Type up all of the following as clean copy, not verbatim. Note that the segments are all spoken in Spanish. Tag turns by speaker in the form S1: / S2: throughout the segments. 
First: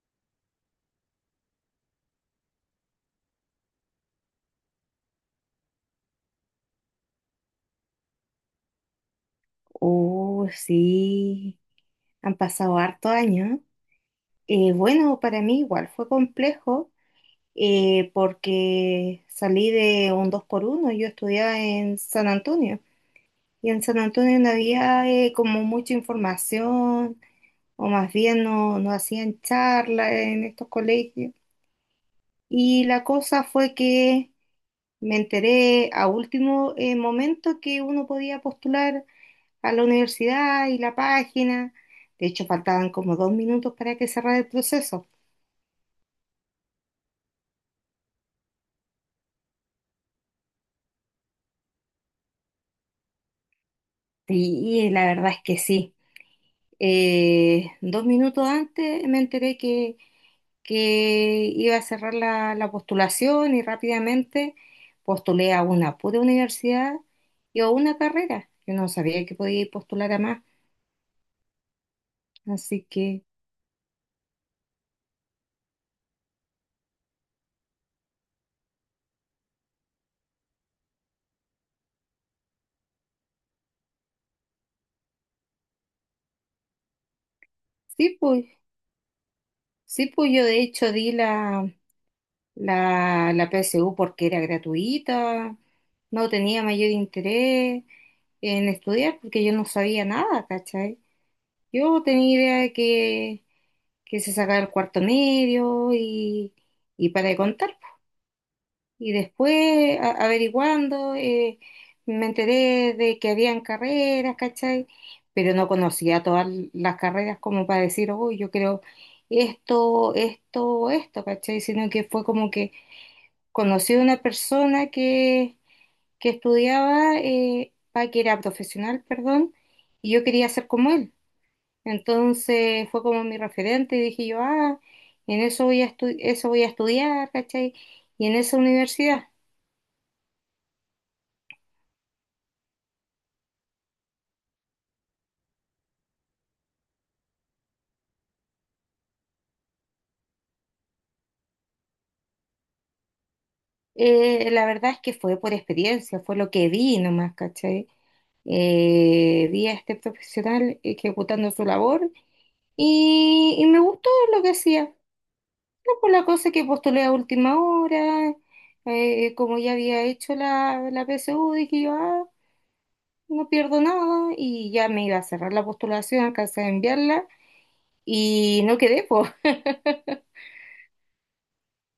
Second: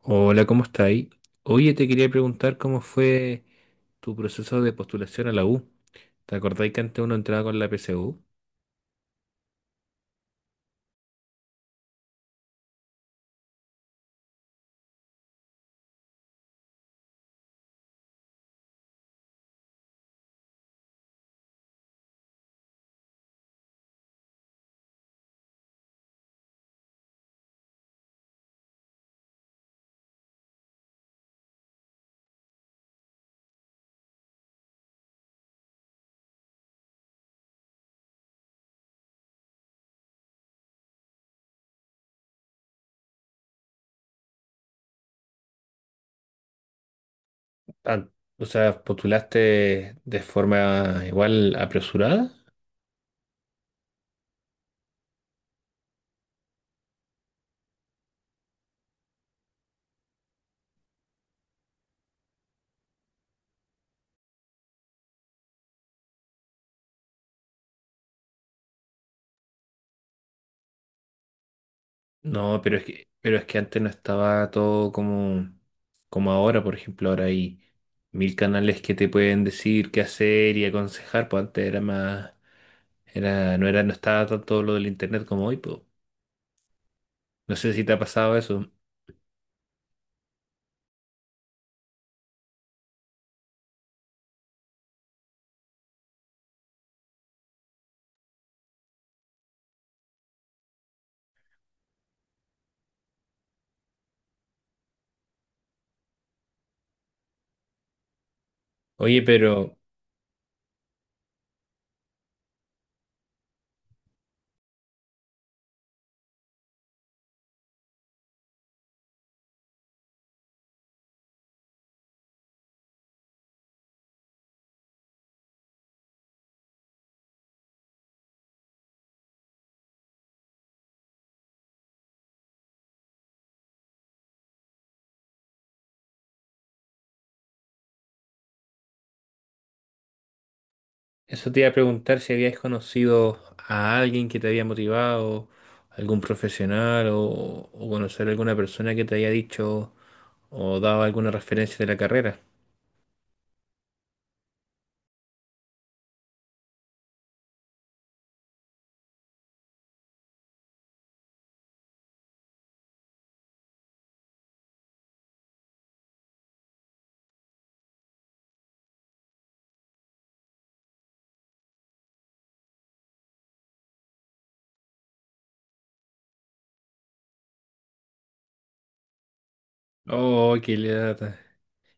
S1: Hola, ¿cómo estáis? Oye, te quería preguntar cómo fue tu proceso de postulación a la U. ¿Te acordáis que antes uno entraba con la PSU?
S2: Oh, sí, han pasado harto años. Bueno, para mí igual fue complejo porque salí de un 2 por uno. Yo estudiaba en San Antonio y en San Antonio no había como mucha información, o más bien no hacían charlas en estos colegios. Y la cosa fue que me enteré a último momento que uno podía postular a la universidad y la página. De hecho, faltaban como dos minutos para que cerrara el proceso.
S1: An- ¿Postulaste de forma igual apresurada?
S2: Sí, la verdad es que sí. Dos minutos antes me enteré que iba a cerrar la postulación, y rápidamente postulé a una pura universidad y a una carrera. Yo no sabía que podía ir postular a más.
S1: No,
S2: Así que
S1: pero es que antes no estaba todo como ahora, por ejemplo, ahora hay mil canales que te pueden decir qué hacer y aconsejar, pues antes no era, no estaba tanto lo del internet como hoy, pues. No sé si te ha
S2: sí,
S1: pasado
S2: pues,
S1: eso.
S2: sí, pues yo de hecho la PSU porque era gratuita, no tenía mayor interés en estudiar porque yo no sabía nada, ¿cachai? Yo tenía idea que se sacaba el cuarto medio y para de contar. Y
S1: Oye.
S2: después, averiguando, me enteré de que habían carreras, ¿cachai? Pero no conocía todas las carreras como para decir, uy, yo creo esto, esto, esto, ¿cachai? Sino que fue como que conocí a una persona que estudiaba, que era profesional, perdón, y yo quería ser como él. Entonces fue como mi referente y dije yo, ah, en eso voy a estu- eso voy a estudiar, ¿cachai? Y en esa universidad.
S1: Eso te iba a preguntar, si habías conocido a alguien que te había motivado, algún o conocer a alguna persona que te haya dicho o dado alguna referencia de la carrera.
S2: La verdad es que fue por experiencia, fue lo que vi nomás, ¿cachai? Vi a este profesional ejecutando su labor y me gustó lo que hacía. Pues la cosa es que postulé a última hora, como ya había hecho la PSU, dije yo, ah, no pierdo nada, y ya me iba a cerrar la postulación, alcancé a enviarla, y no quedé, pues,
S1: Oh, qué lata.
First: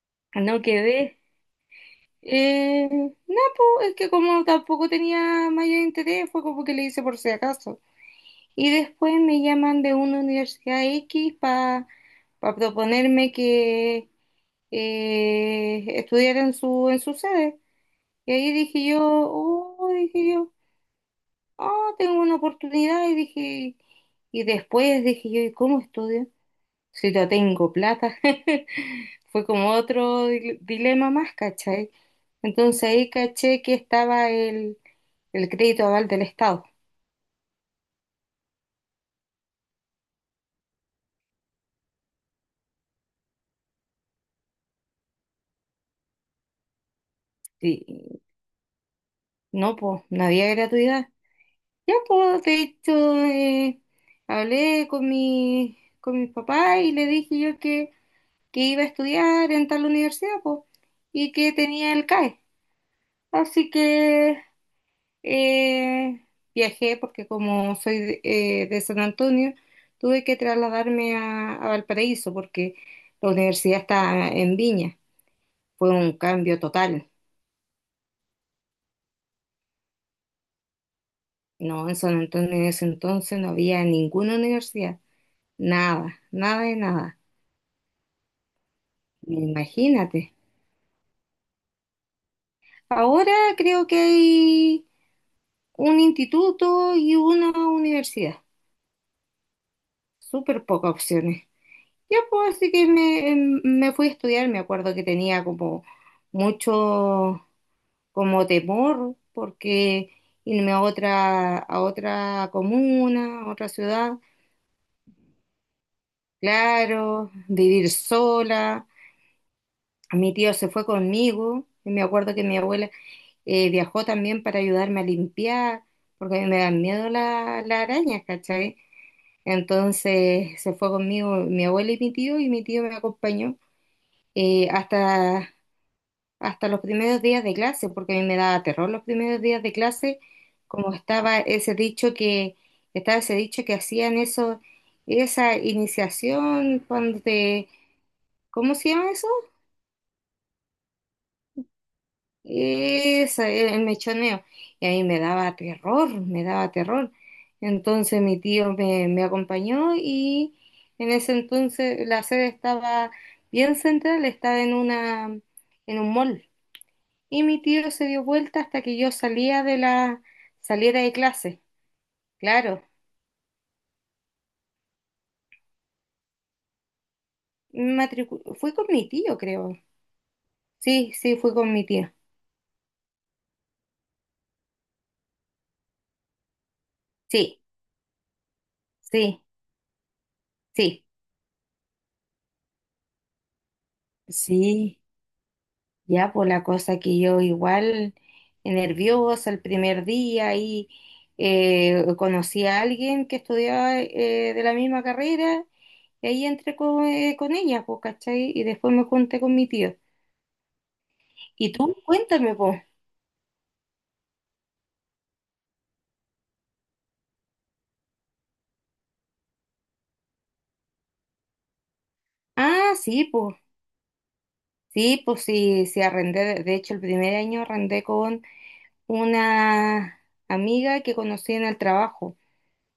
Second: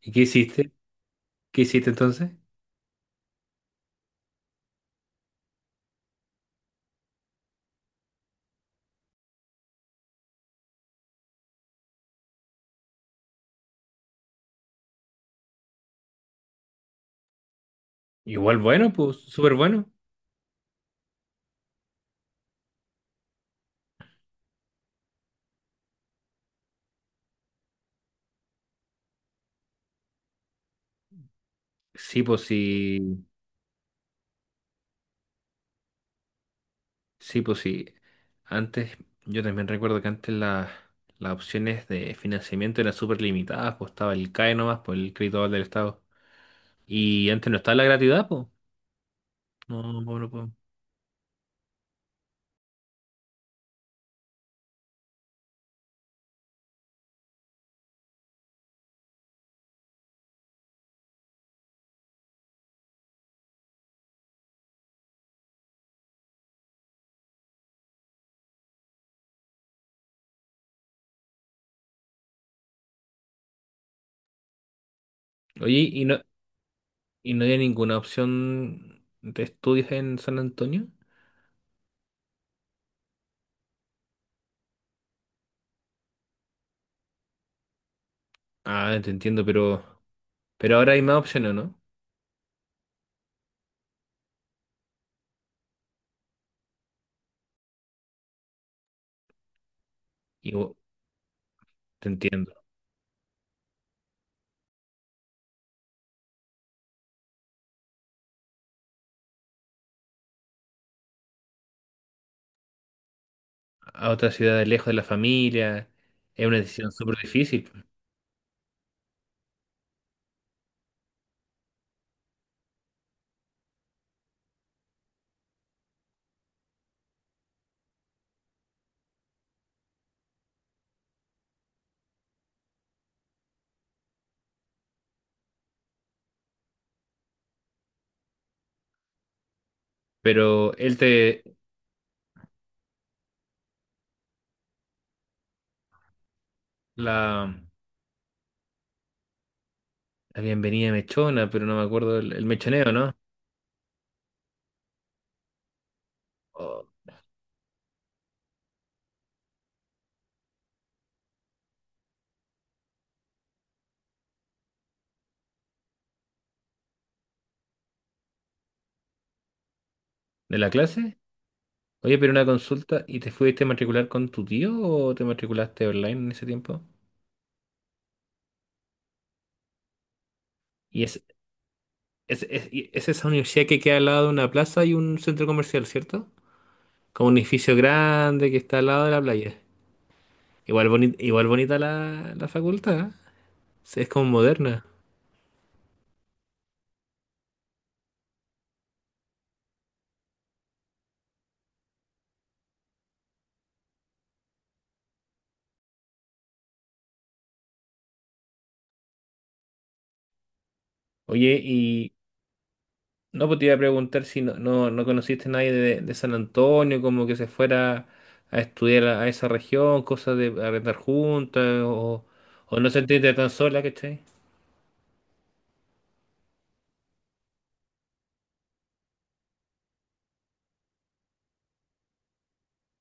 S1: ¿Y qué
S2: no
S1: hiciste?
S2: quedé.
S1: ¿Qué hiciste entonces?
S2: No, pues, es que como tampoco tenía mayor interés, fue como que le hice por si acaso. Y después me llaman de una universidad X para proponerme que estudiara en su sede. Y ahí
S1: Igual
S2: dije yo,
S1: súper bueno.
S2: oh, dije yo, ah, tengo una oportunidad. Y dije, y después dije yo, ¿y cómo estudio? Si no tengo plata. Fue como otro dilema más, ¿cachai?
S1: Sí, pues
S2: Entonces ahí
S1: sí.
S2: caché que estaba el crédito aval del Estado.
S1: Sí, pues sí. Antes, yo también recuerdo que antes las opciones de financiamiento eran súper limitadas, pues estaba el CAE nomás, pues el crédito Oval del Estado. Y antes no estaba la
S2: Y
S1: gratuidad, pues.
S2: no,
S1: No, no no
S2: pues, no
S1: no puedo.
S2: había gratuidad. Ya, pues, de hecho, hablé con mi, con mis papás y le dije yo que iba a estudiar en tal universidad, po, y que tenía el CAE. Así que eh, viajé, porque como soy de San Antonio, tuve que trasladarme a Valparaíso, porque la universidad está en Viña.
S1: Oye,
S2: Fue un cambio total.
S1: ¿y no había ninguna opción de estudios en San Antonio?
S2: No, en San Antonio en ese entonces no había ninguna universidad. Nada, nada de nada.
S1: Ah, te
S2: Imagínate.
S1: pero ahora hay más opciones, ¿no?
S2: Ahora creo que hay un instituto y una universidad.
S1: Y
S2: Súper
S1: bu-
S2: pocas opciones.
S1: Te
S2: Ya
S1: entiendo.
S2: pues así que me fui a estudiar, me acuerdo que tenía como mucho como temor porque irme a otra comuna, a otra
S1: A
S2: ciudad,
S1: otra ciudad, de lejos de la familia, es una decisión súper
S2: claro,
S1: difícil.
S2: vivir sola. Mi tío se fue conmigo, y me acuerdo que mi abuela viajó también para ayudarme a limpiar, porque a mí me dan miedo las arañas, ¿cachai? Entonces se fue conmigo mi abuela y mi tío me acompañó. eh, hasta, Hasta los primeros días de clase, porque a mí me daba terror los primeros días de clase,
S1: Pero él
S2: como estaba
S1: te...
S2: ese estaba ese dicho que hacían eso, esa iniciación cuando
S1: La,
S2: te, ¿cómo se llama eso?
S1: la bienvenida mechona, pero no me acuerdo, el mechoneo, ¿no?
S2: Esa, el mechoneo. Y a mí me daba terror, me daba
S1: O-
S2: terror. Entonces mi tío me, me acompañó y en ese entonces la sede estaba bien central, estaba en una, en un mall. Y mi tío se dio vuelta hasta que yo
S1: ¿De la
S2: saliera de
S1: clase?
S2: clase.
S1: Oye, pero una
S2: Claro,
S1: consulta, ¿y te fuiste a matricular con tu tío o te matriculaste online en ese tiempo?
S2: fui con mi tío, creo.
S1: y
S2: Sí,
S1: es
S2: sí, fui con mi tío.
S1: es esa universidad que queda al lado de una plaza y un centro comercial, ¿cierto? Como un
S2: Sí,
S1: edificio grande que está al lado de la
S2: sí,
S1: playa. Igual,
S2: sí.
S1: bonita la facultad, ¿eh? Sí, es como moderna.
S2: Sí, ya por la cosa que yo igual nerviosa el primer día, y conocí a alguien que estudiaba de la misma carrera y ahí entré con ella, pues, ¿cachai? Y después me junté con mi tío.
S1: Oye,
S2: ¿Y tú?
S1: y
S2: Cuéntame, pues.
S1: no, pues te iba a preguntar si no conociste a nadie de, de San Antonio, como que se fuera a estudiar a esa región, cosas de arrendar o no
S2: Ah, sí,
S1: sentiste tan
S2: pues.
S1: sola, ¿cachai?
S2: Sí, pues sí, sí arrendé. De hecho, el primer año arrendé con una amiga que conocí en el trabajo.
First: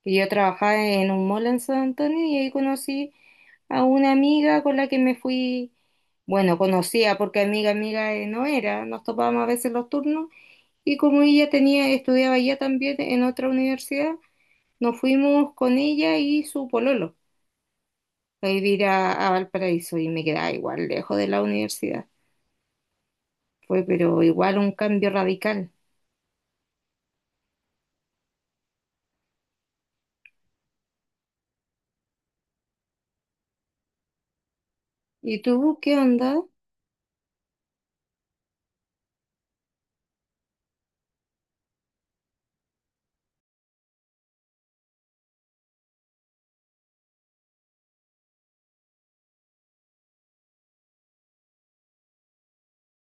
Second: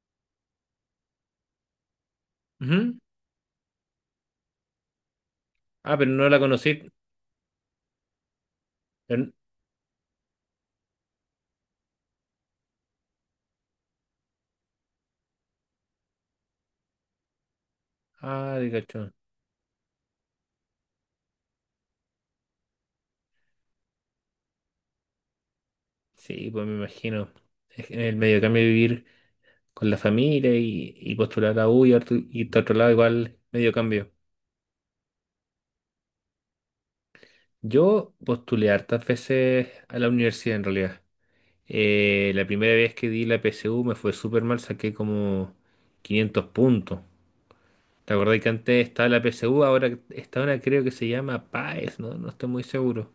S2: Que yo trabajaba en un mall en San Antonio y ahí
S1: Ujú.
S2: conocí a una amiga con la que me fui,
S1: Ah, pero no la
S2: bueno,
S1: conocí.
S2: conocía porque amiga, amiga no era, nos
S1: pero-
S2: topábamos a veces los turnos, y como ella tenía, estudiaba ya también en otra universidad, nos fuimos con ella y su pololo a
S1: Ah, de
S2: vivir
S1: cachón.
S2: a Valparaíso, y me quedaba igual lejos de la universidad. Fue, pero igual un cambio radical.
S1: Sí, pues me imagino. Es que en el medio cambio vivir con la familia y postular a U y a otro lado, igual medio cambio.
S2: ¿Y tú qué onda?
S1: Yo postulé hartas veces a la universidad en realidad. La primera vez que di la PSU me fue súper mal, saqué como 500 puntos. ¿Te acordás que antes estaba la PSU? Ahora está una, creo que se llama PAES, ¿no? No estoy muy seguro.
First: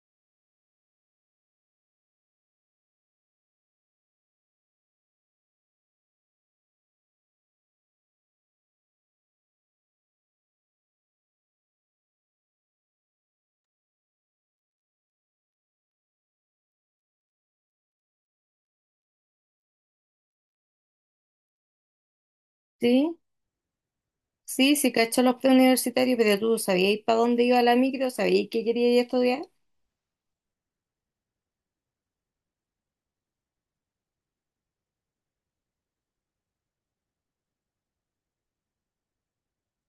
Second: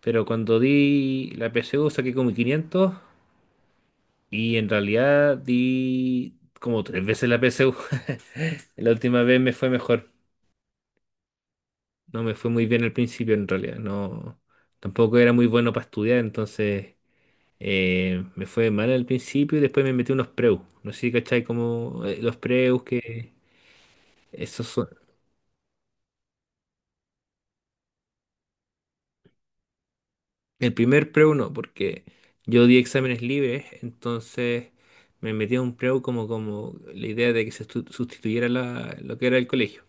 S1: Pero cuando di la PSU saqué como quinientos. Y en realidad di como tres veces la PSU. La última vez me fue mejor. No me fue muy bien al principio en realidad. No, tampoco era muy bueno para estudiar, entonces me fue mal al principio y después me metí unos preus. No sé si cachai como los preus
S2: Sí,
S1: que esos
S2: sí,
S1: son.
S2: sí, cachó los preuniversitarios, pero tú sabías para dónde iba la micro, sabías qué querías estudiar.
S1: El primer preu no, porque yo di exámenes libres, entonces me metí a un preu como, como la idea de que se sustituyera lo que era el colegio.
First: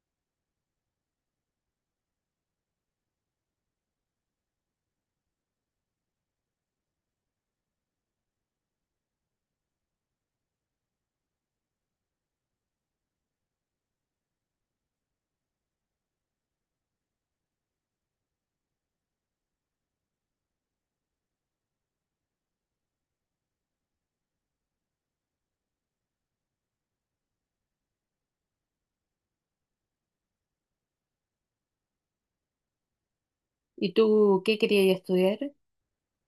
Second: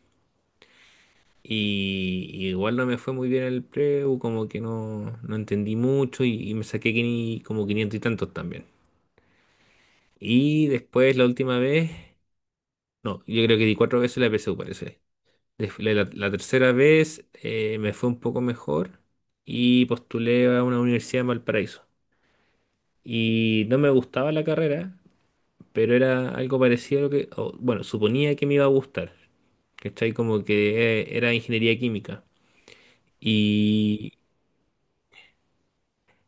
S1: Y igual no me fue muy bien el preu, como que no entendí mucho y me saqué como 500 y tantos también. Y después la última vez, no, yo creo que di cuatro veces la PSU, parece. La tercera vez, me fue un poco mejor y postulé a una universidad en Valparaíso. Y no me gustaba la carrera, pero era algo parecido a lo que, o, bueno, suponía que me iba a gustar, ¿cachai? Como que era ingeniería química.
S2: ¿Y tú qué querías estudiar?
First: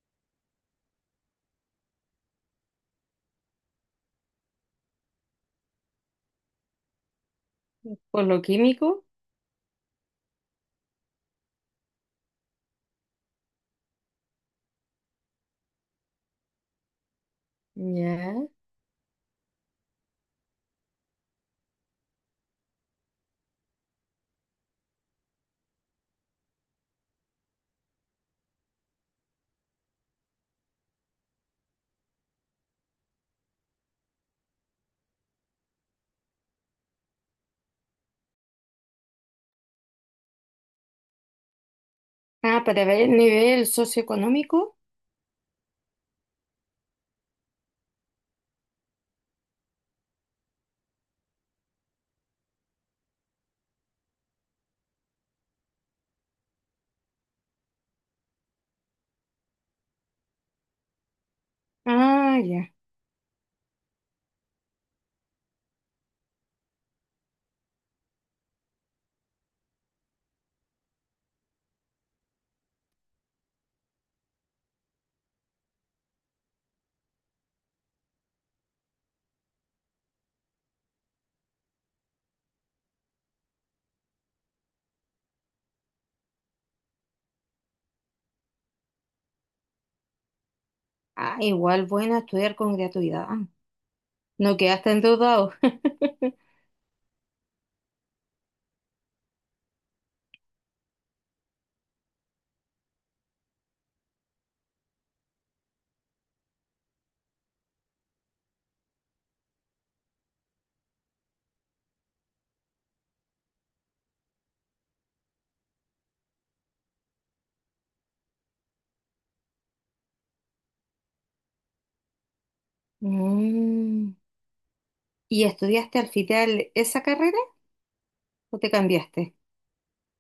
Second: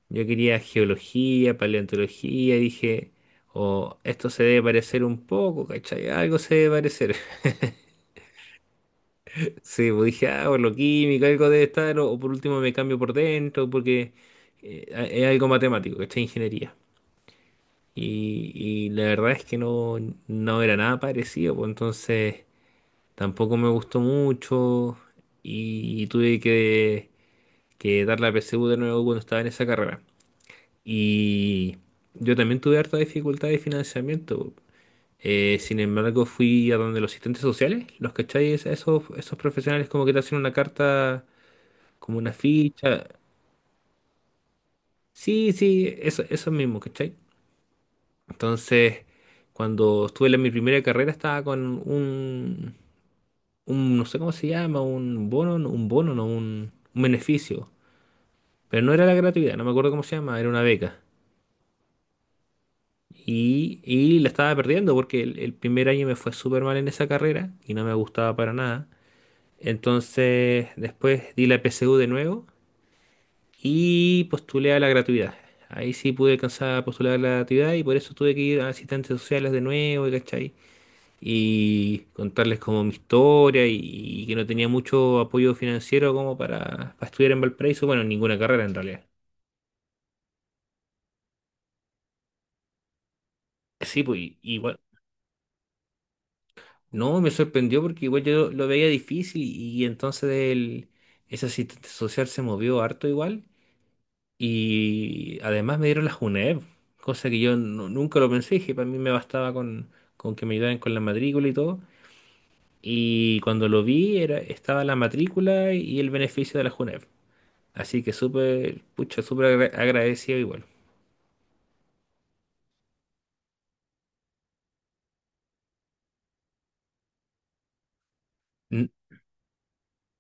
S1: Yo quería geología, paleontología, dije, o esto se debe parecer un poco, ¿cachai? Algo se debe parecer.
S2: ¿Por lo químico?
S1: Sí, pues dije, ah, por lo químico, algo debe o por último me cambio por dentro, porque es algo matemático, ¿cachai? Ingeniería.
S2: Ya.
S1: Y la verdad es que no, no era nada parecido, pues entonces tampoco me gustó mucho y tuve que dar la PSU de nuevo cuando estaba en esa carrera. Y yo también tuve harta dificultad de financiamiento. Sin embargo, fui a donde los asistentes sociales, los cacháis, esos profesionales como que te hacen una carta, como una
S2: Ah, para ver
S1: ficha.
S2: el nivel socioeconómico.
S1: Sí, sí, eso mismo, ¿cachai? Entonces, cuando estuve en mi primera carrera, estaba con un, un, no sé cómo se llama, un bono, no, un beneficio. Pero no era la gratuidad, no me acuerdo cómo se llama, era una beca.
S2: Ah, ya.
S1: Y la estaba perdiendo porque el primer año me fue súper mal en esa carrera y no me gustaba para nada. Entonces después di la PSU de nuevo y postulé a la gratuidad. Ahí sí pude alcanzar a postular a la gratuidad y por eso tuve que ir a asistentes sociales de nuevo, y ¿cachai? Y contarles como mi historia, y que no tenía mucho apoyo financiero como para estudiar en Valparaíso. Bueno, ninguna carrera en realidad.
S2: Ah, igual bueno estudiar con gratuidad.
S1: Sí, pues
S2: No
S1: igual.
S2: quedaste endeudado.
S1: No, me sorprendió porque igual yo lo veía difícil, y entonces ese asistente social se movió harto igual, y además me dieron la JUNEV, cosa que yo nunca lo pensé, que para mí me bastaba con que me ayudaran con la matrícula y todo. Y cuando lo vi era, estaba la matrícula y el beneficio de la JUNEV. Así que súper, pucha, súper agradecido igual.
S2: Mm. ¿Y estudiaste al final esa carrera o te
S1: N-
S2: cambiaste?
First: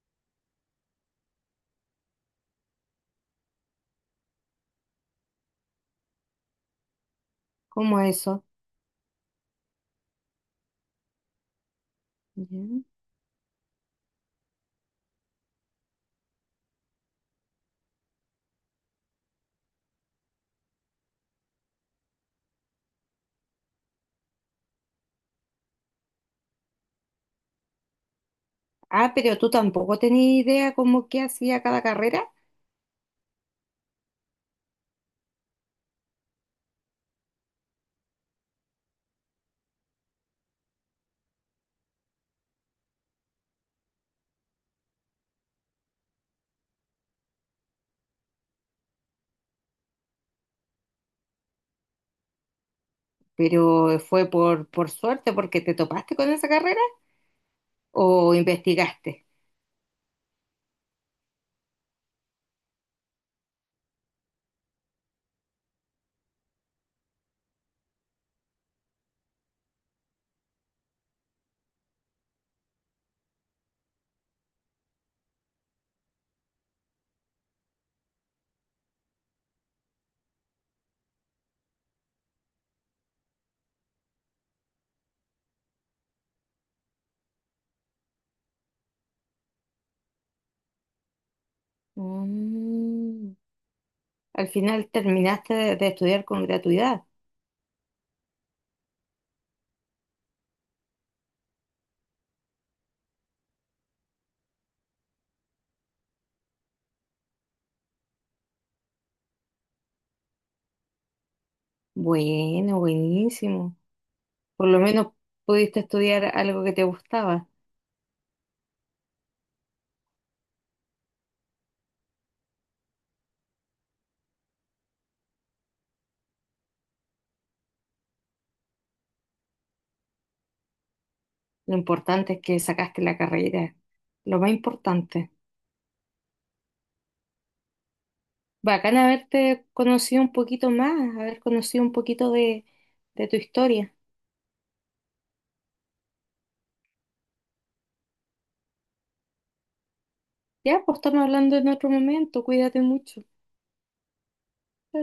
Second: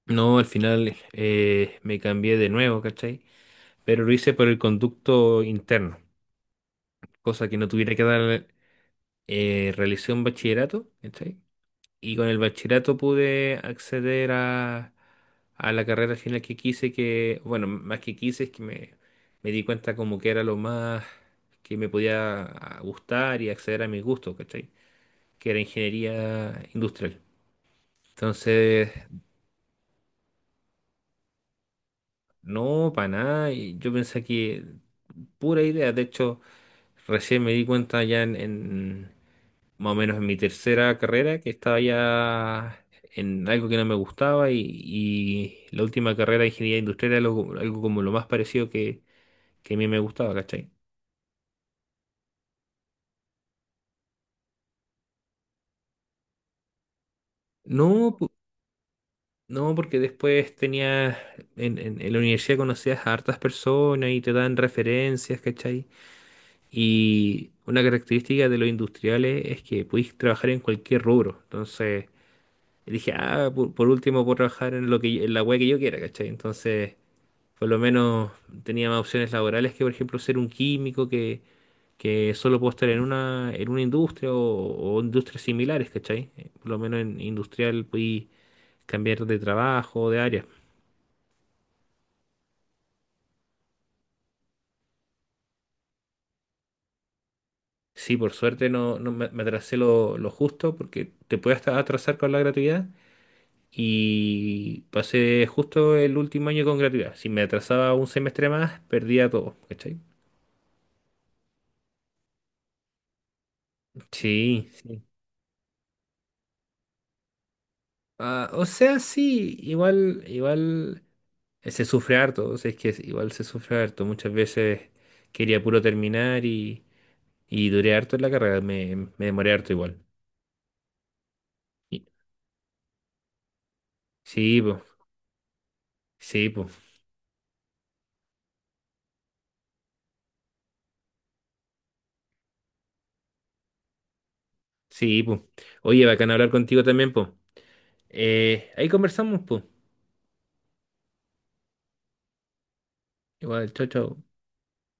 S1: No, al final me cambié de nuevo, ¿cachai? Pero lo hice por el conducto interno, cosa que no tuviera
S2: ¿Cómo
S1: que
S2: eso?
S1: dar. Realicé un bachillerato, ¿cachai? Y con el
S2: Ya.
S1: bachillerato pude acceder a la carrera final que quise, que, bueno, más que quise, es que me di cuenta como que era lo más que me podía ah, gustar, y acceder a mis gustos, ¿cachai? Que era ingeniería industrial. Entonces,
S2: Ah, pero tú tampoco tenías idea como qué hacía cada carrera,
S1: no, para nada, y yo pensé que pura idea, de hecho, recién me di cuenta ya más o menos en mi tercera carrera, que estaba ya en algo que no me gustaba, y la última carrera de ingeniería industrial era algo como lo más parecido que a mí me gustaba, ¿cachai?
S2: pero fue por suerte porque te topaste con esa carrera
S1: No, po-
S2: o investigaste.
S1: no, porque después tenía, en la universidad conocías a hartas personas y te dan referencias, ¿cachai? Y una característica de los industriales es que podéis trabajar en cualquier rubro, entonces... Dije, ah, por último puedo trabajar en lo que en la web que yo quiera, ¿cachai? Entonces, por lo menos tenía más opciones laborales que, por ejemplo, ser un químico que solo puedo estar en en una industria o industrias similares, ¿cachai? Por lo menos en industrial podí cambiar de trabajo, o de área.
S2: Mm, al final terminaste de estudiar con gratuidad.
S1: Sí, por suerte no, me atrasé lo justo, porque te puedes hasta atrasar con la gratuidad, y pasé justo el último año con gratuidad. Si me atrasaba un semestre más, perdía todo, ¿cachai?
S2: Bueno, buenísimo. Por
S1: Sí,
S2: lo
S1: sí.
S2: menos pudiste estudiar algo que te gustaba.
S1: Ah, o sea, sí, igual, igual. Se sufre harto, o sea, es que igual se sufre harto. Muchas veces quería puro terminar, y duré harto en la carrera, me demoré harto igual.
S2: Lo
S1: Y-
S2: importante es que sacaste la carrera. Lo más
S1: Sí, po,
S2: importante.
S1: sí, po,
S2: Bacán haberte conocido un poquito más, haber conocido un poquito de tu historia.
S1: sí, po. Oye, bacán hablar contigo también, po. Ahí conversamos, po.
S2: Ya, pues estamos hablando en otro momento, cuídate mucho.
S1: Igual, chao, chao.